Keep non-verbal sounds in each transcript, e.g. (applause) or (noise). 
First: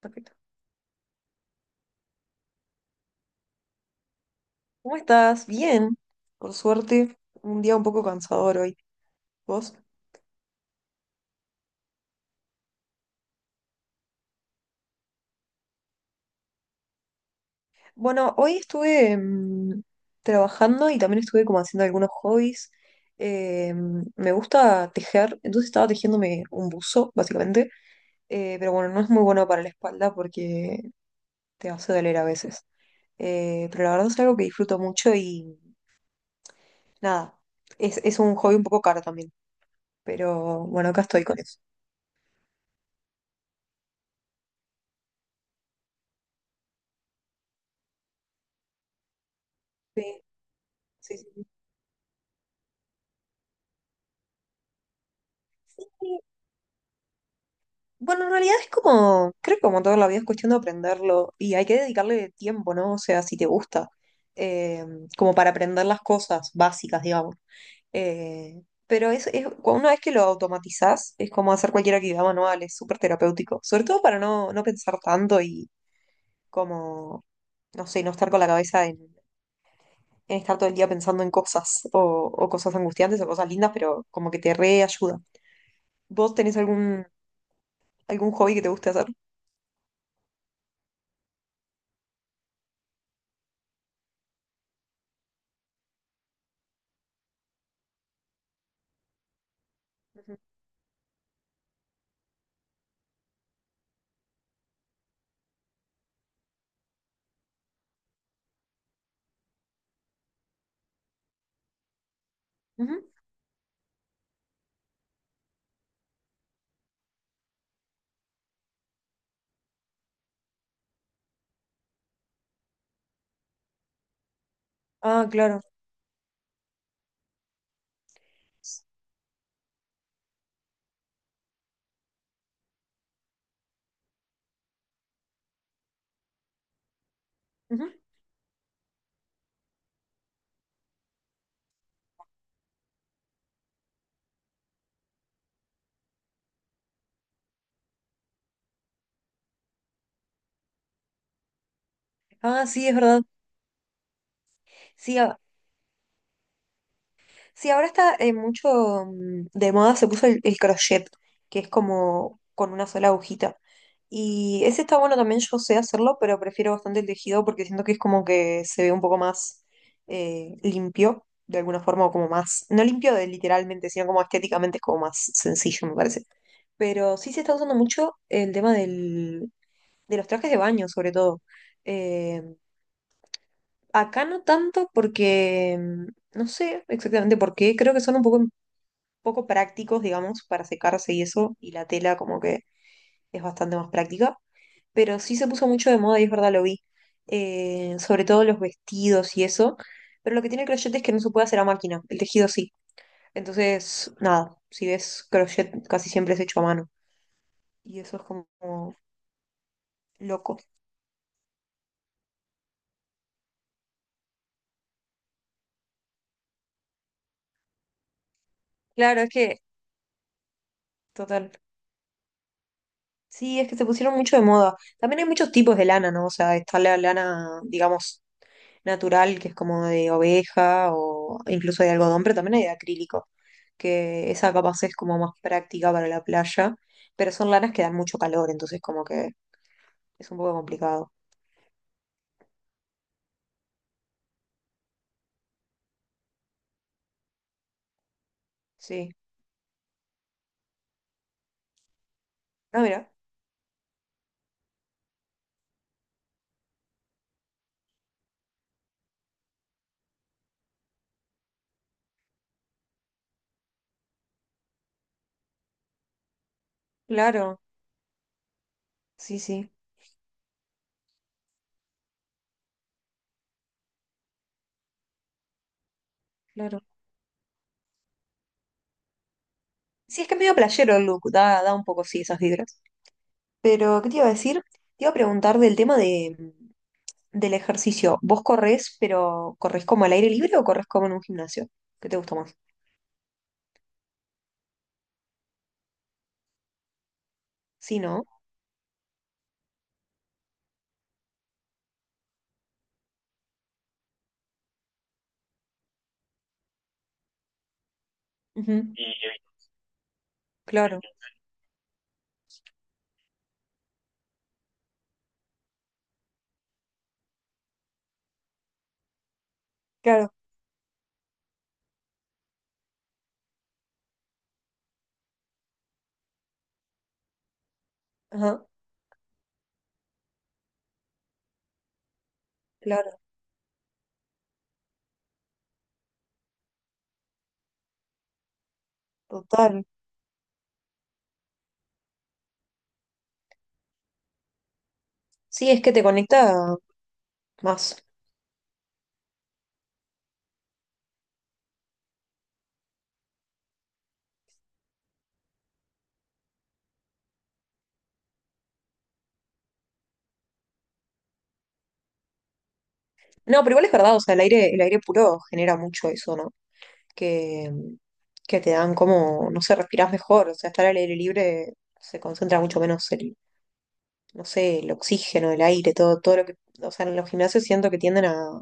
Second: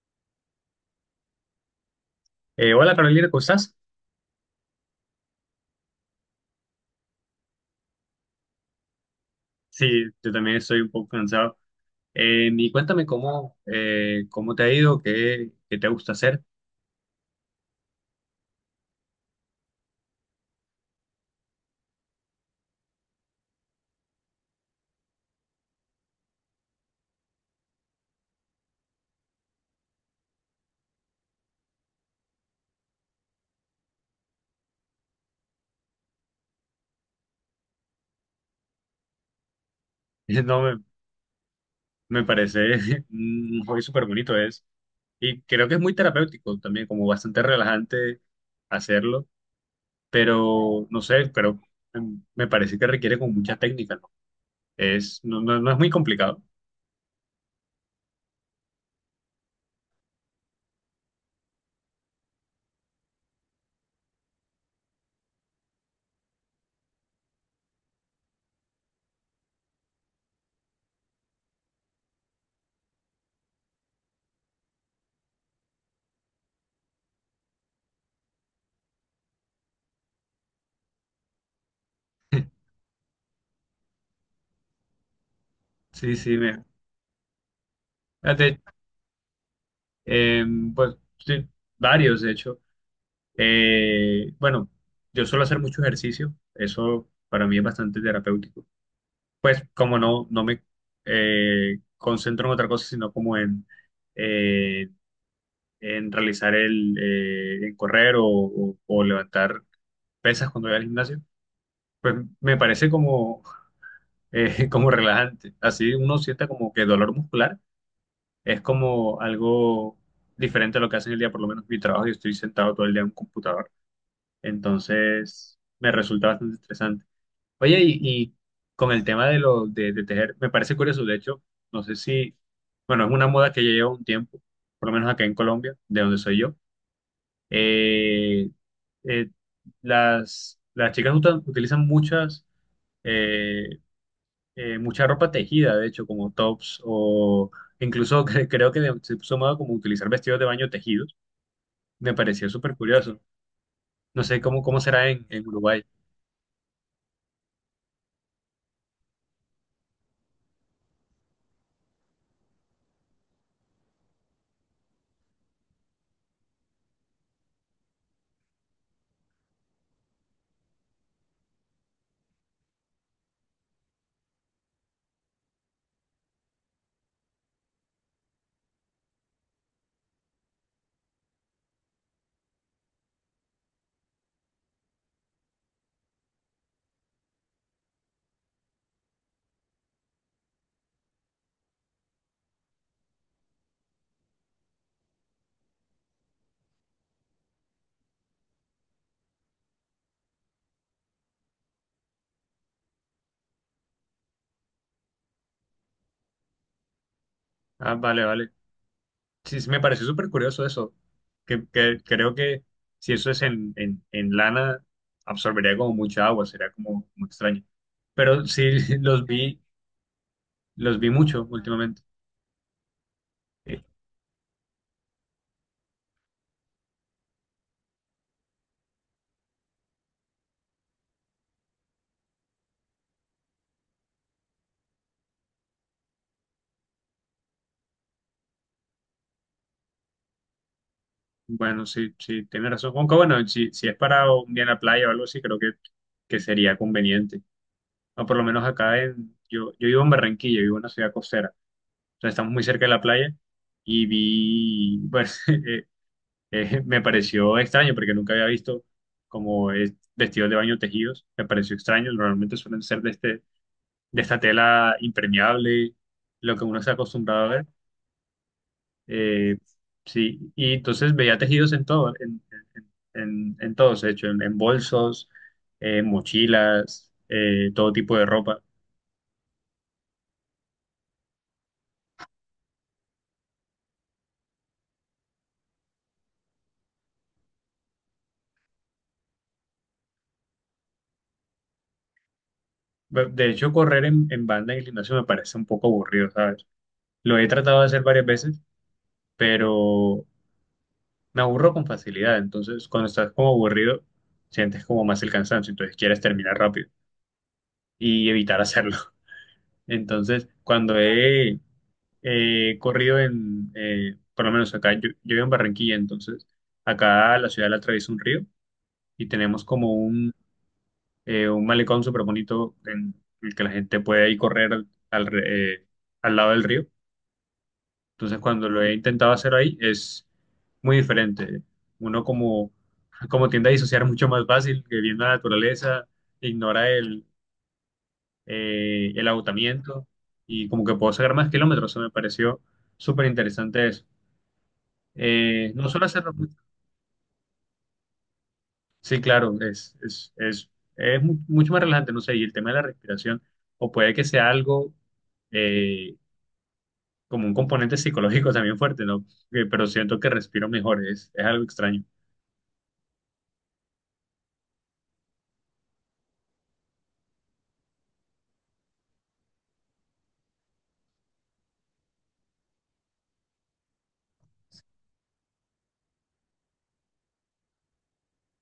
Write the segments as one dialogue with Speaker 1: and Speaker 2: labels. Speaker 1: Perfecto.
Speaker 2: Hola Carolina, ¿cómo estás?
Speaker 1: ¿Cómo estás? Bien, por suerte. Un día un poco cansador hoy. ¿Vos?
Speaker 2: Sí, yo también estoy un poco cansado. Y cuéntame cómo, cómo te ha ido, qué te gusta hacer.
Speaker 1: Bueno, hoy estuve trabajando y también estuve como haciendo algunos hobbies. Eh, Me gusta tejer, entonces estaba tejiéndome un buzo, básicamente. Pero bueno, no es muy bueno para la espalda porque te hace doler a veces. Pero la verdad es algo que disfruto mucho y nada, es un hobby un poco caro también.
Speaker 2: (laughs) No,
Speaker 1: Pero
Speaker 2: me,
Speaker 1: bueno, acá estoy con eso.
Speaker 2: me parece (laughs) un hobby súper bonito es. Y creo que es muy terapéutico también, como bastante relajante hacerlo.
Speaker 1: Sí,
Speaker 2: Pero no
Speaker 1: sí,
Speaker 2: sé,
Speaker 1: sí.
Speaker 2: pero me parece que requiere como mucha técnica, ¿no? No es muy
Speaker 1: Sí.
Speaker 2: complicado.
Speaker 1: Bueno, en realidad es como, creo que como toda la vida es cuestión de aprenderlo y hay que dedicarle tiempo, ¿no? O sea, si te gusta, eh, como para aprender las cosas básicas, digamos. Pero una vez que lo automatizás, es como hacer cualquier actividad manual, es súper terapéutico, sobre todo para no pensar tanto y como, no sé, no estar con la cabeza en estar todo el día pensando en cosas o
Speaker 2: (laughs)
Speaker 1: cosas angustiantes o cosas lindas, pero como que te reayuda.
Speaker 2: Sí,
Speaker 1: ¿Vos
Speaker 2: sí,
Speaker 1: tenés
Speaker 2: me,
Speaker 1: algún, algún hobby
Speaker 2: fíjate,
Speaker 1: que te guste hacer?
Speaker 2: pues sí, varios, de hecho. Bueno, yo suelo hacer mucho ejercicio, eso para mí es bastante terapéutico. Pues como no me concentro en otra cosa, sino como eh, en realizar el, en correr o, o levantar pesas cuando voy al gimnasio, pues me parece
Speaker 1: Ujú.
Speaker 2: como, (laughs) como relajante. Así uno sienta como que dolor muscular es como algo diferente a lo que hace en el día, por lo menos mi trabajo, yo estoy sentado todo el día en un computador.
Speaker 1: Ah,
Speaker 2: Entonces,
Speaker 1: claro.
Speaker 2: me resulta bastante interesante. Oye, y con el tema de lo de tejer, me parece curioso, de hecho, no sé si, bueno, es una moda que ya lleva un tiempo, por lo menos acá en Colombia, de donde soy yo.
Speaker 1: Ujú.
Speaker 2: Eh, eh, las chicas utilizan muchas, eh, mucha ropa tejida, de hecho, como tops o incluso (laughs) creo que se puso moda como utilizar vestidos de baño tejidos. Me pareció
Speaker 1: Ah,
Speaker 2: súper
Speaker 1: sí, es
Speaker 2: curioso.
Speaker 1: verdad.
Speaker 2: No sé cómo, cómo será
Speaker 1: Sí, a-
Speaker 2: en Uruguay.
Speaker 1: sí, ahora está mucho de moda, se puso el crochet, que es como con una sola agujita. Y ese está bueno también, yo sé hacerlo, pero prefiero bastante el tejido porque siento que es como que se ve un poco más limpio, de alguna forma, o como más, no limpio de literalmente, sino como estéticamente es como más sencillo, me parece. Pero sí se está usando mucho el tema del, de los trajes de baño, sobre todo. Eh, Acá no tanto porque no sé exactamente por qué, creo que son un poco, poco prácticos, digamos, para secarse y eso, y la tela como que es bastante más práctica, pero sí se puso mucho de moda y es verdad, lo vi, sobre todo los vestidos y eso, pero lo que tiene el crochet es que no se puede hacer a máquina, el tejido sí, entonces nada, si ves crochet casi siempre es hecho a mano
Speaker 2: Ah,
Speaker 1: y eso es
Speaker 2: vale,
Speaker 1: como
Speaker 2: vale. Sí, sí, me pareció súper
Speaker 1: loco.
Speaker 2: curioso eso, que creo que si eso es en lana, absorbería como mucha agua, sería como muy extraño. Pero sí, (laughs)
Speaker 1: Claro, es que,
Speaker 2: los vi mucho
Speaker 1: total.
Speaker 2: últimamente.
Speaker 1: Sí, es que
Speaker 2: Eh,
Speaker 1: se pusieron mucho de moda. También hay muchos tipos de lana, ¿no? O sea, está la lana, digamos, natural, que es como de oveja o incluso de algodón, pero también hay de acrílico, que esa capaz es como más práctica para la playa, pero son lanas que dan mucho calor, entonces como que es un poco complicado.
Speaker 2: Bueno, sí, sí, tiene razón. Aunque bueno, si, si es para un día en la playa o algo así, creo que sería conveniente. O por lo menos acá
Speaker 1: Sí.
Speaker 2: en, yo vivo en Barranquilla, vivo en una ciudad costera, o sea, estamos muy
Speaker 1: Ah,
Speaker 2: cerca de la
Speaker 1: mira,
Speaker 2: playa y vi, bueno, (laughs) (laughs) me pareció extraño porque nunca había visto como vestidos de baño tejidos. Me pareció extraño. Normalmente suelen ser de, este, de esta tela impermeable, lo que uno está acostumbrado a
Speaker 1: claro,
Speaker 2: ver.
Speaker 1: sí,
Speaker 2: Eh,
Speaker 1: sí,
Speaker 2: sí, y entonces veía tejidos en todo, en todos, de hecho, en bolsos, en
Speaker 1: claro.
Speaker 2: mochilas, todo tipo de ropa.
Speaker 1: Sí, es que es medio playero el look, da, da un poco, sí, esas vibras. Pero, ¿qué te iba a decir? Te iba a preguntar del tema de, del ejercicio, ¿vos corres, pero corres como al aire libre o corres como en un gimnasio? ¿Qué te gusta más?
Speaker 2: De hecho, correr en banda en el gimnasio me parece un poco aburrido, ¿sabes? Lo he tratado de
Speaker 1: Sí,
Speaker 2: hacer
Speaker 1: ¿no?
Speaker 2: varias veces, pero me aburro con facilidad, entonces cuando estás como aburrido, sientes como más el cansancio, entonces quieres terminar rápido y evitar
Speaker 1: Ujú,
Speaker 2: hacerlo. (laughs) Entonces, cuando
Speaker 1: claro,
Speaker 2: he corrido en, por lo menos acá, yo vivo en Barranquilla, entonces acá la ciudad la atraviesa un río y tenemos como
Speaker 1: claro,
Speaker 2: un malecón súper bonito en el que la gente puede ir correr al, al lado del río. Entonces,
Speaker 1: ajá,
Speaker 2: cuando lo he intentado hacer ahí, es muy diferente. Uno como,
Speaker 1: claro,
Speaker 2: como tiende a disociar mucho más fácil, que viendo la naturaleza, ignora el
Speaker 1: total.
Speaker 2: agotamiento y como que puedo sacar más kilómetros. Eso me pareció súper interesante eso.
Speaker 1: Sí, es
Speaker 2: No
Speaker 1: que te
Speaker 2: solo hacerlo mucho.
Speaker 1: conecta más.
Speaker 2: Sí, claro, es mucho más relajante, no sé, y el tema de la respiración, o puede que sea algo eh, como un componente psicológico también fuerte, ¿no? Que- pero siento que respiro mejor, es algo extraño.
Speaker 1: No, pero igual es verdad, o sea, el aire puro genera mucho eso, ¿no? Que, que te dan como, no sé, respirás mejor, o sea, estar al aire libre se concentra mucho menos el, no sé, el oxígeno, el aire, todo, todo lo que, o sea, en los gimnasios siento que tienden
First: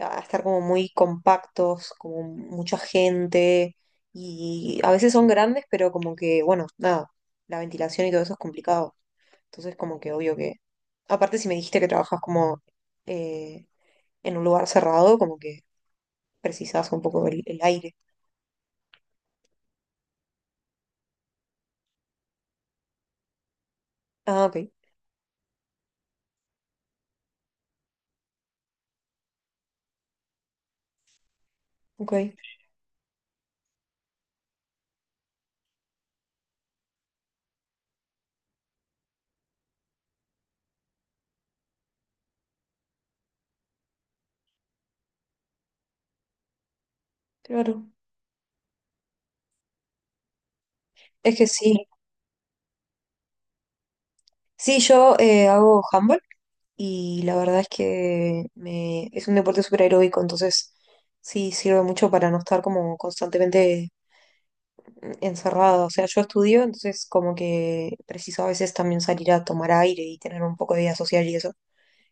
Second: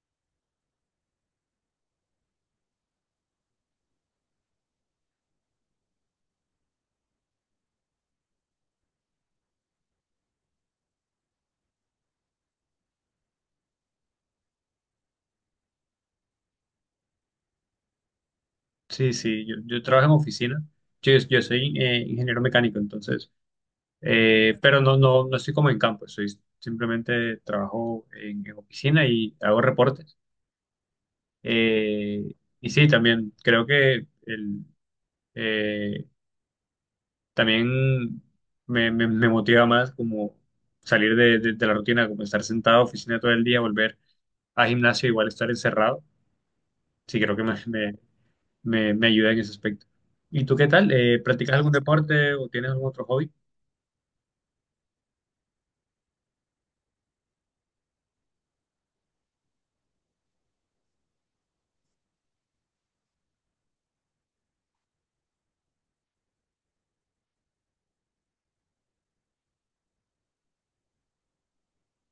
Speaker 1: a estar como muy compactos, como mucha gente, y a veces son grandes, pero como que, bueno, nada, la ventilación y todo eso es complicado. Entonces, como que obvio que, aparte si me dijiste que trabajas como eh, en un lugar cerrado, como que precisas un poco el aire.
Speaker 2: Sí, sí, yo trabajo en oficina. Yo soy ingeniero mecánico, entonces,
Speaker 1: Ah, ok,
Speaker 2: pero no, no, no estoy como en campo, soy simplemente trabajo en oficina y hago reportes.
Speaker 1: ok,
Speaker 2: Eh, y sí, también creo que el, eh, también me, me motiva más como salir de, de la rutina, como estar sentado en oficina todo el día, volver a gimnasio, igual estar encerrado. Sí, creo que
Speaker 1: claro.
Speaker 2: me ayuda en ese aspecto. ¿Y tú qué tal?
Speaker 1: Es que
Speaker 2: ¿Practicas algún
Speaker 1: sí,
Speaker 2: deporte o tienes algún otro hobby?
Speaker 1: sí, yo hago handball y la verdad es que me, es un deporte súper aeróbico, entonces sí sirve mucho para no estar como constantemente encerrada. O sea, yo estudio, entonces como que preciso a veces también salir a tomar aire y tener un poco de vida social y eso,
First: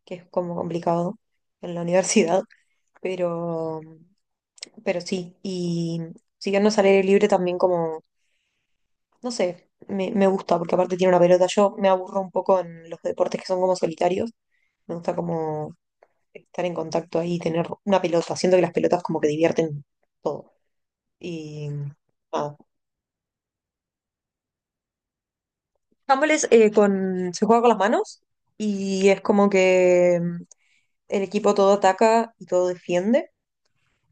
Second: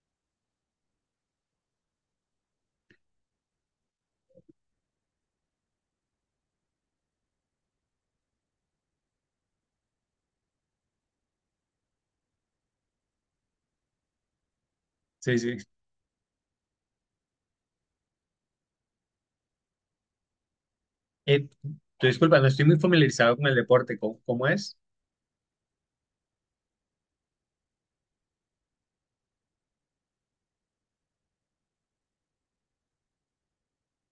Speaker 1: que es como complicado en la (laughs) universidad. Pero, pero sí, y siguiendo al aire libre también como, no sé, me gusta porque aparte tiene una pelota. Yo me aburro un poco en los deportes que son como solitarios. Me gusta
Speaker 2: Sí, sí.
Speaker 1: como estar en contacto ahí tener una pelota. Siento que las pelotas como que divierten todo.
Speaker 2: Eh,
Speaker 1: Y
Speaker 2: Te disculpa, no
Speaker 1: nada,
Speaker 2: estoy muy familiarizado con el deporte. ¿Cómo, cómo es?
Speaker 1: handball es, con, se juega con las manos y es como que el equipo todo ataca y todo defiende.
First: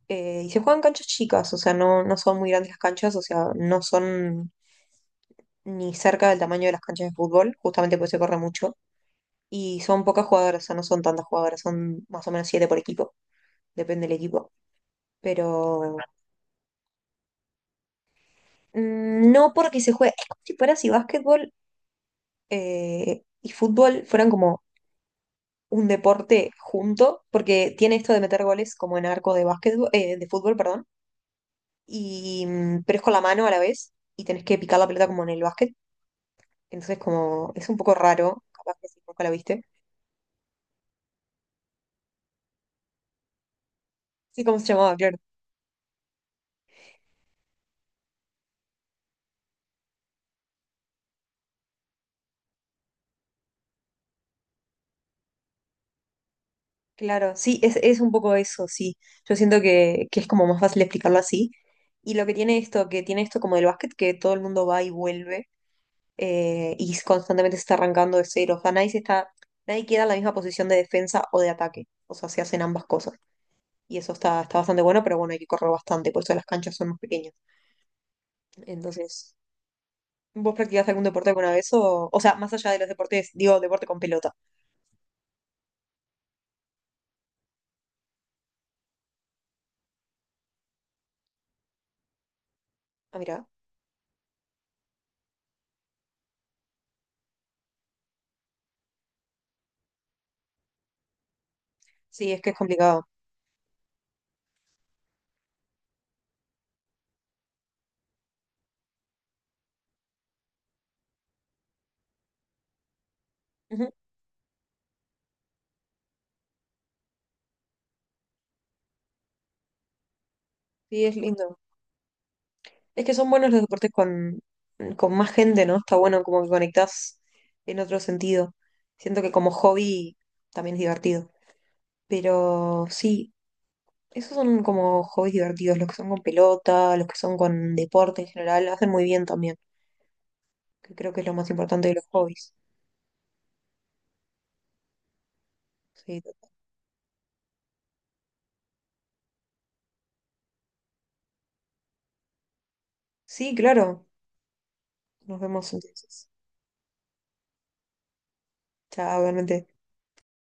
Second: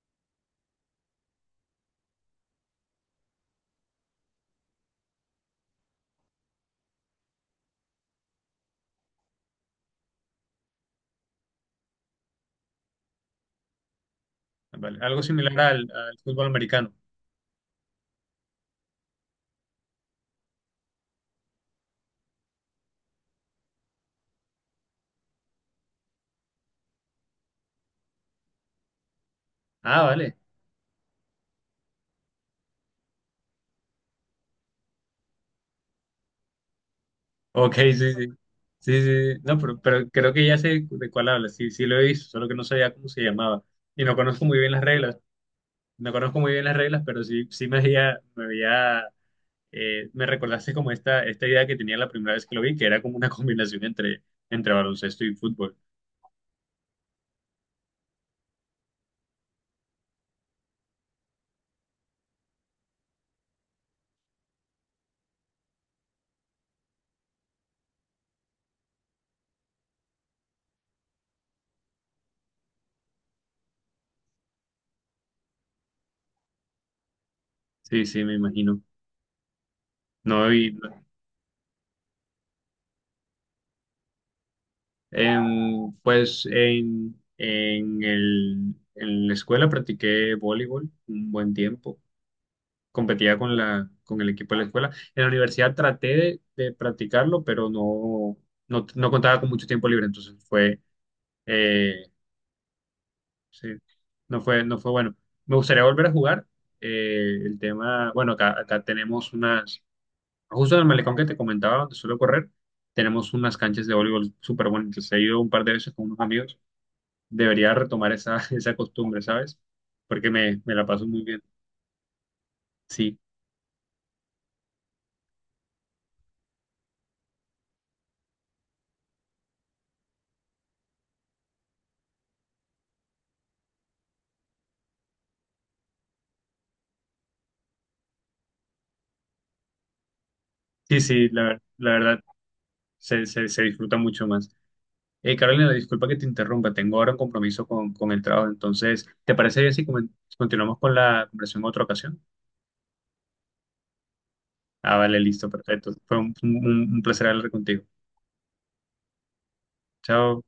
Speaker 1: Y se juegan canchas chicas, o sea, no son muy grandes las canchas, o sea, no son ni cerca del tamaño de las canchas de fútbol, justamente porque se corre mucho. Y son pocas jugadoras, o sea, no son tantas jugadoras, son más o menos siete por equipo, depende del equipo.
Speaker 2: Ah, vale, algo similar al,
Speaker 1: Pero
Speaker 2: al fútbol americano.
Speaker 1: no porque se juegue, es como si fuera si básquetbol y fútbol fueran como un deporte junto, porque tiene esto de meter goles como en arco de básquetbol,
Speaker 2: Ah,
Speaker 1: de
Speaker 2: vale.
Speaker 1: fútbol, perdón, y, pero es con la mano a la vez y tenés que picar la pelota como en el básquet, entonces como es
Speaker 2: Ok,
Speaker 1: un
Speaker 2: sí,
Speaker 1: poco
Speaker 2: sí.
Speaker 1: raro, capaz que si
Speaker 2: Sí,
Speaker 1: nunca la
Speaker 2: sí, sí. No,
Speaker 1: viste.
Speaker 2: pero creo que ya sé de cuál hablas. Sí, sí lo he visto, solo que no sabía cómo se llamaba. Y no conozco
Speaker 1: Sí,
Speaker 2: muy
Speaker 1: ¿cómo se
Speaker 2: bien las
Speaker 1: llamaba?
Speaker 2: reglas.
Speaker 1: Claro.
Speaker 2: No conozco muy bien las reglas, pero sí, sí me veía, me veía me recordaste como esta idea que tenía la primera vez que lo vi, que era como una (laughs) combinación entre, entre baloncesto y fútbol.
Speaker 1: Claro, sí, es un poco eso, sí. Yo siento que es como más fácil explicarlo así. Y lo que tiene esto como del básquet, que todo el mundo va y vuelve y constantemente se está arrancando de cero. O sea, nadie se está, nadie queda en la misma posición de defensa o de ataque. O sea, se hacen ambas cosas. Y eso está, está bastante bueno, pero bueno, hay que correr bastante, por eso las canchas son más pequeñas.
Speaker 2: Sí, sí, me imagino.
Speaker 1: Entonces,
Speaker 2: No,
Speaker 1: ¿vos
Speaker 2: y
Speaker 1: practicaste algún deporte alguna vez? O sea, más allá de los deportes, digo, deporte con pelota.
Speaker 2: pues en el, en la escuela practiqué voleibol un buen tiempo.
Speaker 1: Ah,
Speaker 2: Competía
Speaker 1: mira,
Speaker 2: con la, con el equipo de la escuela. En la universidad traté de practicarlo, pero no, no, no contaba con mucho tiempo libre, entonces fue, eh,
Speaker 1: sí, es que es complicado.
Speaker 2: sí, no fue, no fue bueno. Me gustaría volver a jugar. El tema, bueno, acá, acá tenemos unas, justo en el malecón que te comentaba, donde suelo correr, tenemos unas canchas
Speaker 1: Ujú,
Speaker 2: de voleibol súper bonitas. He ido un par de veces con unos amigos. Debería retomar esa, (laughs) esa costumbre, ¿sabes? Porque me la
Speaker 1: sí,
Speaker 2: paso
Speaker 1: es
Speaker 2: muy bien.
Speaker 1: lindo. Es que
Speaker 2: Sí,
Speaker 1: son buenos los deportes con más gente, ¿no? Está bueno como que conectás en otro sentido. Siento que como hobby también es divertido. Pero sí, esos son como hobbies divertidos, los que son con pelota, los que son con deporte en general, hacen muy bien también, que
Speaker 2: sí,
Speaker 1: creo que es
Speaker 2: sí,
Speaker 1: lo
Speaker 2: la,
Speaker 1: más importante
Speaker 2: la
Speaker 1: de los
Speaker 2: verdad,
Speaker 1: hobbies.
Speaker 2: se disfruta mucho más. Carolina, disculpa que
Speaker 1: Sí,
Speaker 2: te
Speaker 1: total.
Speaker 2: interrumpa, tengo ahora un compromiso con el trabajo, entonces, ¿te parece bien si si continuamos con la conversación en otra ocasión?
Speaker 1: Sí, claro.
Speaker 2: Ah, vale,
Speaker 1: Nos
Speaker 2: listo,
Speaker 1: vemos
Speaker 2: perfecto. Fue
Speaker 1: entonces.
Speaker 2: un, un placer hablar contigo.
Speaker 1: Chao, buenas noches.
Speaker 2: Chao.